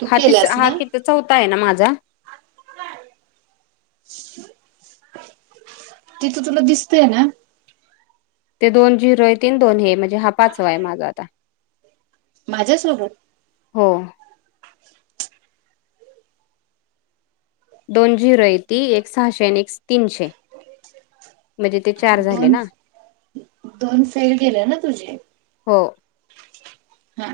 तू हा तिसरा केलास हा ना किती चौथा आहे ना माझा तिथं तुला दिसतंय ना? ते दोन झिरो आहे तीन दोन हे म्हणजे हा पाचवा आहे माझा आता माझ्यासोबत हो दोन जी रयती एक सहाशे आणि एक तीनशे म्हणजे ते चार झाले दोन ना दोन फेल गेले ना तुझे? हो हा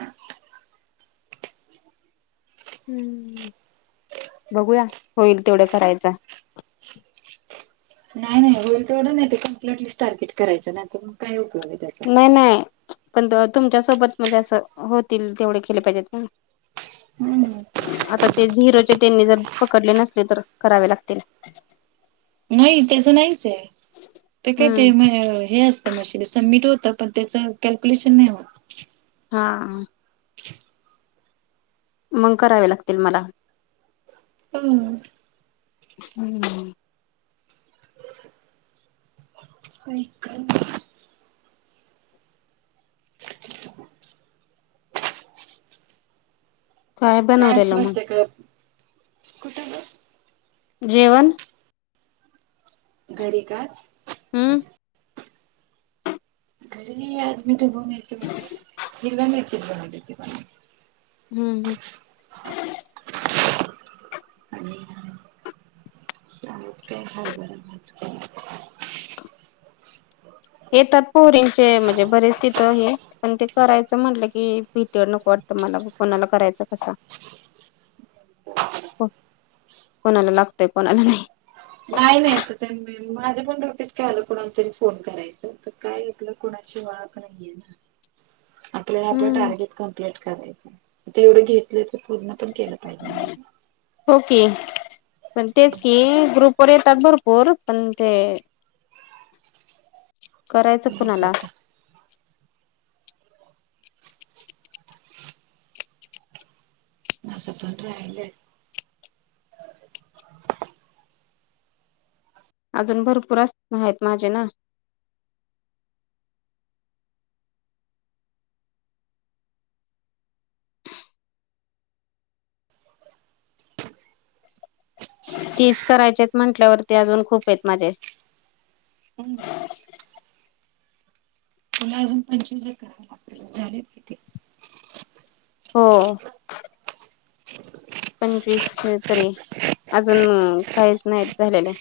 हम्म बघूया होईल तेवढं करायचं नाही नाही होईल तेवढं नाही कम्टली टार्गेट करायचं नाही तर मग काय उपयोग आहे त्या नाही नाही पण तुमच्या सोबत म्हणजे असं होतील तेवढे केले पाहिजेत. हम्म आता ते झिरोचे त्यांनी जर पकडले नसले तर करावे लागतील. नाही त्यास नाहीच आहे ते काय ते हम्म म हे असं म सबमिट होतं पण त्याचं कॅल्क्युलेशन नाही होत. हा मग करावे लागतील मला हम्म हम्म काक काय बनवलेलं मग असवस्थ का कुठलं? जेवण? घरी का आज हम्म घरी आज मी ठबुन मिरची बनते हिरव्या मिरचीच बनवलीेते पण. हम्म हम्म आणि काय हरभरा येतात पोहरींचे म्हणजे बरेच तिथं हे पण ते करायचं म्हटलं कि, भितोय नको वाटतं मला कोणाला करायचं का साग. हो, कोणाला लागतय कोणाला नाही. नाही नाही येत [unintelligible] माझं पण डोक्यात काय आलं, कुणाला तरी फोन करायच तर काय आपलं कुणाशी वाद नाय आपल्या आपलं हम्म टार्गेट कंप्लीट करायच ते एवढे घेतले ते पूर्ण पण केलं पाहिजे मला. ओके पण तेच की ग्रुपवर येतात भरपूर पण ते करायचं बघू कुणाला? आता आ असं पणयले. [unintelligible] अजून भरपूर असत आहेत माझे ना. तीच करायचीत म्हंटल्यावरती, अजून खूप आहेत माझे. हो. [unintelligible] तुला अजून पंचवीस हजार करा लागत झालेत किती. [unintelligible] हो. पंचवीस तरी, अजून काहीच नाहीत झालेलं.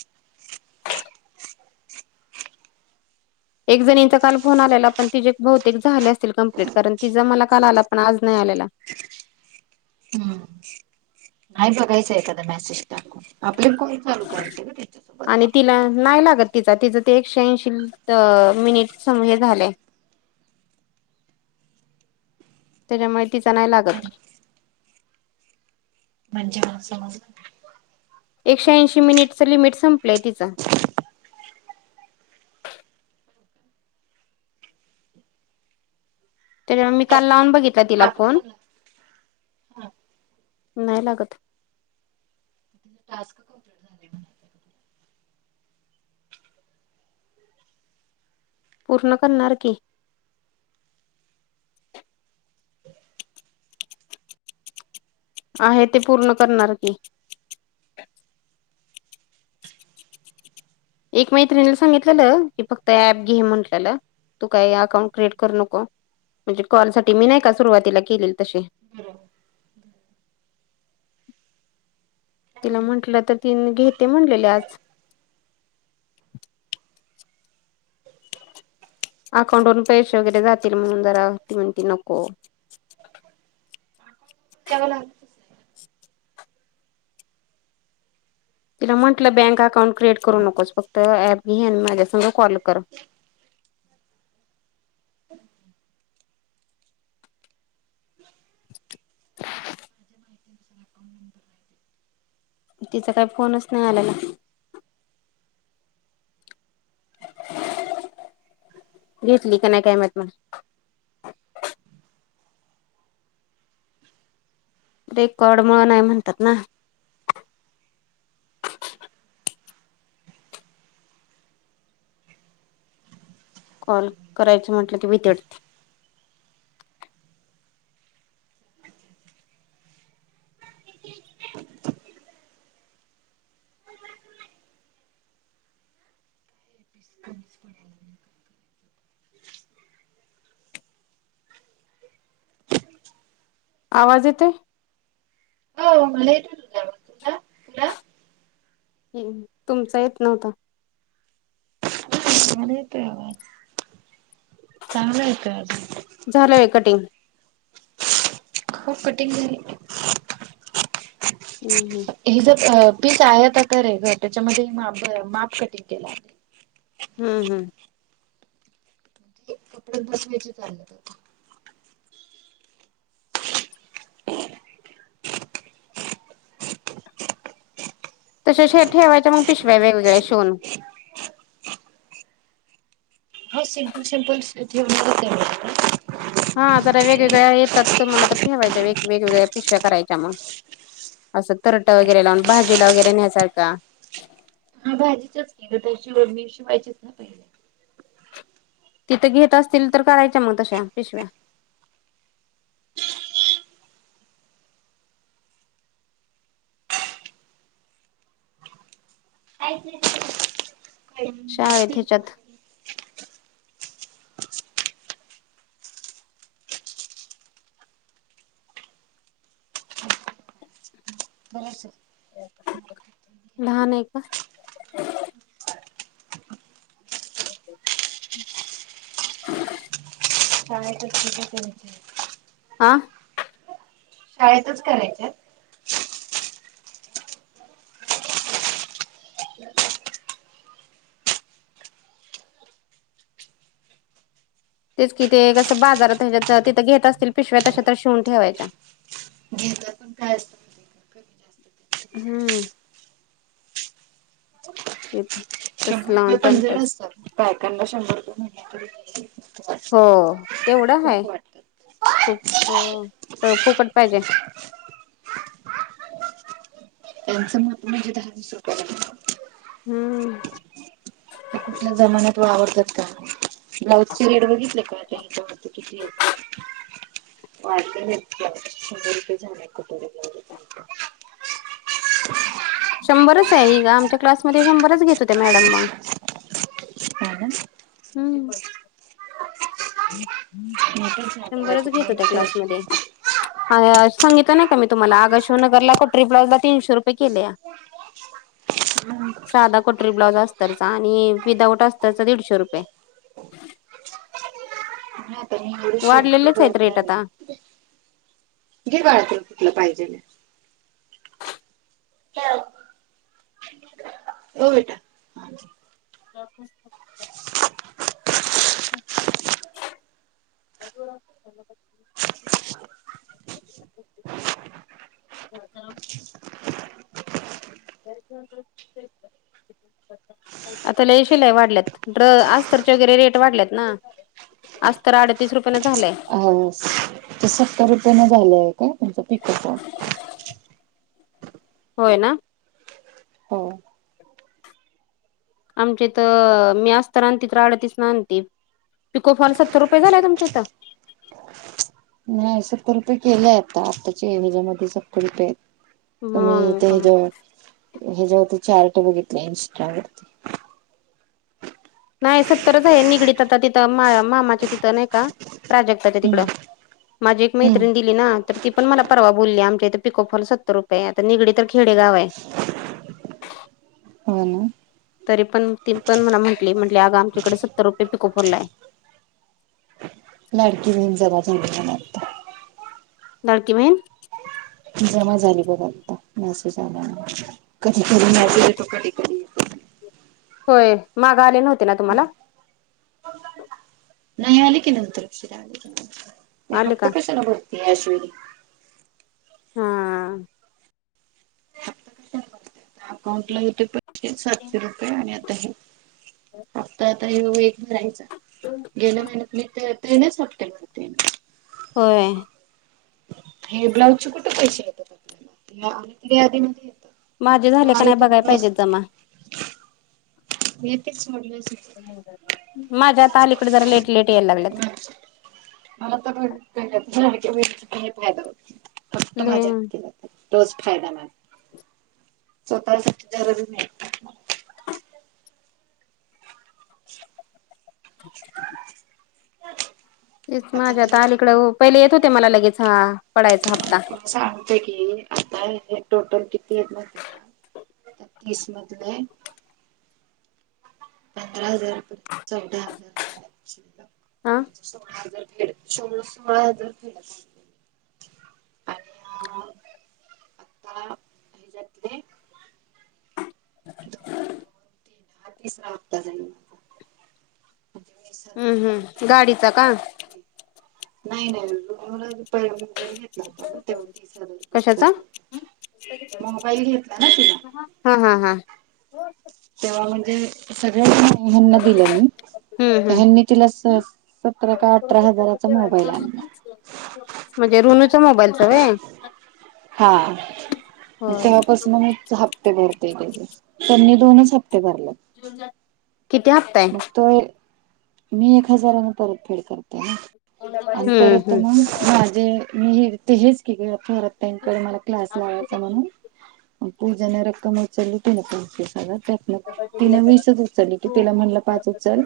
एक जणीचा काल फोन आलेला, पण तिचेे बहुतेक झाले असतील कं्प्लीट कारण तिचां मला काल आला पण आज नाही आलेला. हम. [unintelligible] नाही बघायचं एखादा मेसेज टाकून, आपले फॉल चालू करायचे का त्याच्यासोबत. आणि तिला नाही लागत तिचा, तिचं ते एकशे ऐंशी मिनिट हे झालंय. त्याच्यामुळे तिचां नाही मग लागत. म्हणजे मा समज एकशे ऐंशी मिनिटचं लिमिट संपलंय तिचां त्याच्यामुळे, मी काल जास्त लावून संपलं बघितला मग तिला आपले फोन पण नाही लागत. त टास्क कंप्लीट झा [unintelligible] पूर्ण करणार की. आहे ते पूर्ण करणार की. एक मैत्रिला सांगितलेलं की, फक्त ऍप घे म्हंटल्याला तू काही अकाउंट क्रिएट करू नको, म्हणजे कॉल साठी मी नाही का सुरुवातीला केलेल तसे बरोबर. तिला म्हंटलं तर, ति घेते म्हणलेली आज अकाउंट वरून पैसे वगैरे जातील, म्हणून जरा ती म्हणती नको. कवण. [unintelligible] तिला म्हटलं बँक अकाउंट क्रिएट करू नकोस, फक्त ऍप घे आणि माझ्या संग कॉल कर. [inaudible] [inaudible] तिचा काही फोनच नाही आल्याला घेतली का नाही काय माहीत मग रेकॉर्ड मुळ नाही म्हणतात ना. कॉल करायचं म्हटलं की भीती वाटते. [inaudible] आवाज येतोय. हो मला येतोय. ह, तुमच येत नव्हता. मला येतोय आवाज, चांगला येतोय आजून. झालंय कटिंग. हो कटिंग झाली. हम्, हि ज पीस आहे आता तरे घर त्याच्यामध्ये माप माप कटिंग केलं आहे [unintelligible] हम्म, हम्म कपड बच वज चालत तसे श ठेवायं मग पिशवाय वेगळे शिवून. हो सिमपल सिमपल ठेवणार. हा जरा वेगवेगळ्या येतात तरु मला तर ठेवायच्या वेग वेगवेगळ्या पिशव्या करायच्या मग. असं तरोटा वगैरे लावून भाजूला वगैरे न्यासारखा. हा भाजीचच नाही ग त्या वणी शिवायचीच ना पहिले [unintelligible] तिथं घेत असतील तर, करायच्या मग तशा पिशव्या. ऐच नाही [unintelligible] शाळेत ह्याच्यात. शाळेतच लहान आहे का? काय त ठीक आहे कच आं शाळेतच करायच्या तेच किथ कसं बाजारातत तिथं घेत असतील पिशव्या तशात तर शिवून ठेवायच्या घेतात पण काय असतं माहिती आहे का कमी जास्त ते हम्म ते तस लावून पं तंटच असतकां शंभर रुपये वाटतं हो तेवढं आहे खूप वाटतात खूप हो फुकट पाहिजे त्यांचं मत म्हणजे दहावीसप हम्म त्या कुठल्या जमान्यात वावरतात का ब्लाउज ची रेट बघितली काय त्या हच्यावरती किती ंदरप झा कुठ शंभरच आहे ग आमच्या क्लासमध्येध्ये शंभरच घेत होत्या मॅडम मग होा ना हम्म मोठेच झाले आहेत शंभरच घेत हो त्या ब्लाऊजचे क्लासमध्येध्ये ह सांगितलं नाही का मी तुम्हाला आगाशिवनगरला कटरी ब्लाउज ला तीनशे रुपये केले नाही साधा कोठरी ब्लाउज असतरचा आणि विदाऊट असतचा दीडशे रुपये ह तरी त वाढलेलेच आहेत रेट आता. नाहीे काळत तुलं पाहिजे होटा हांज हम् हॅलो तेच्या आता ल शिलाई वाढल्यात आ्तरचे वगैरे रेट वाढल्यात ना आज तर अडतीस रुपयाें झालंय अ ते सत्तर रुपये न झालंय का तुमचं पिकअप होय ना हो आमच्या तर मी आस्त आणते तर आडतीस ना आणते पिकोफल सत्र रुपय झा आहे तमच्या इथं नाही सत्तर रुपये केलेय आता आत्ताच्या एमजामध्येध्ये सत्तर रुपये आहेत तुम्ही ते ह मग जे ह जेवरती चार्ट बघितले इंस्टा वरती. नाही सत्तरच आहे निगडीत आता तिथं मा मामाच्या तिथं नाही का प्राजक्ताच्या तिकडं. हम्म माझी एक मैत्रिणी दिली ना तर ती पण मला परवा बोलली आमच्या इथं पिकोफल सतरु आता निगडी तर खेडे गाव आहे. हो ना. तरी पण ती पण मला म्हटली म्हटली आग आमच्याकडे सत्तर रुपये पिको फरलाय लडकी बेन जलाता डकीमन जमा झाली बघ आता मॅसेज आल्याने कधी कधी मॅसेज येतो कधी कधी येतो होय मागा आले नव्हते ना तुम्हाला आली की नंतर शिरा आली की न आले हफ्ता का कशाला भरती या हा. अकाउंट ला होते पैसे सातशे रुपये आणि आता हे आता आता हे एक रायच गेल्या महिन्यात मी ते तीनच हप्ते भरते मी. होय. हे ब्लाऊजचे कुठे पैसे येतात आपल्याला अ त यादीमध्ये. माझे झाले का नाही बघाय पाहिजेत जमा. येतेच सडल्या माझ्या त अलीकड जरा लेट लेट यायला लागल्यात. मला तरण्यात वे फायदा होत. फक्त ले माझ्या हाकेला रोज फायदा म स्वतः जरुरी नाही. [unintelligible] तेच माझ्या आता अलीकडं पहिले येत होते मला लगेच हा पडायचा हप्ता. सांगतेय की आता हे टोटल किती आहेत माहिती आहे का? त्याहतीस मधले पंधरा हजारपर्यंत चौदा हजार आहे म्हणजे सोळा हजार भेड एवढे सोळा हजार फेडले आणि हा. आता हेच्याातले [inaudible] हा तिसरा हप्ता जाईल. [inaudible] हम्म हम्म तीन गाडीचा हप्ते का? म्हणजे नाही नाहीला प मुंबई घेत कशाचा? मोबाईल घेतला ना तिला [inaudible] हा हा हा. तेव्हा म्हणजे सगळ्यांंसानी निम निम दिलं मी. हम्म हम्म नी तिला स सतरा का अठरा हजाराचा मोबाईल आणला. म्हणजे रुनूचा मोबाईलच होय? हा होय तेव्हापास मगच हप्ते भरते त्याचे. त्यांनी दोनच हप्ते भरल्यात. जून झालं. किती हप्ता आहे? मग तोय मी एक हजारने परतफेड करते ना. आणि हम्म परत हम्म मग हम्म घ म्हे मी ते हेच क पररकडे मला क्लास लावायचा म्हणून. पूजाने रक्कम उचलली तिने पंचवीस हजार त्यात तिन वीसच उचलली की तिला म्ह पाच उचल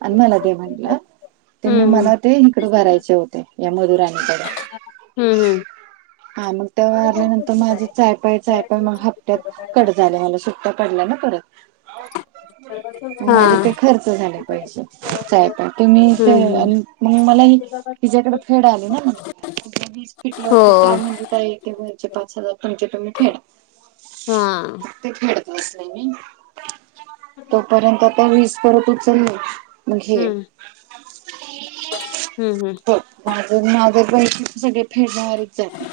आणि मला दे म्हटलं. ते मी हम्म मला ते इकड भरायचे होते या मधुराणीकड. हम्म हम्म. हा मग तेवर आारल्यानंतर माझे यपाय चायपाय मग हप्त्यात. कड झाले मला सुट्ट्या पडल्या ना परत हच माझे ते खर्च झाले पैसे. तुम्ही इथ हम्म हम्म. मग मलाही तिच्याकडे फेड आले ना मग. फेटलं हो होती काय म्हणजे का येते वरचे पाच हजार तुमचे तुम्ही फेडा. हा. हम्म ते फेडत बसले मी. तोपर्यंत आता वीस परत उचलले मग घे. हम् हम्. माझ माझर बै सगळे फेडण्यावारीक जाते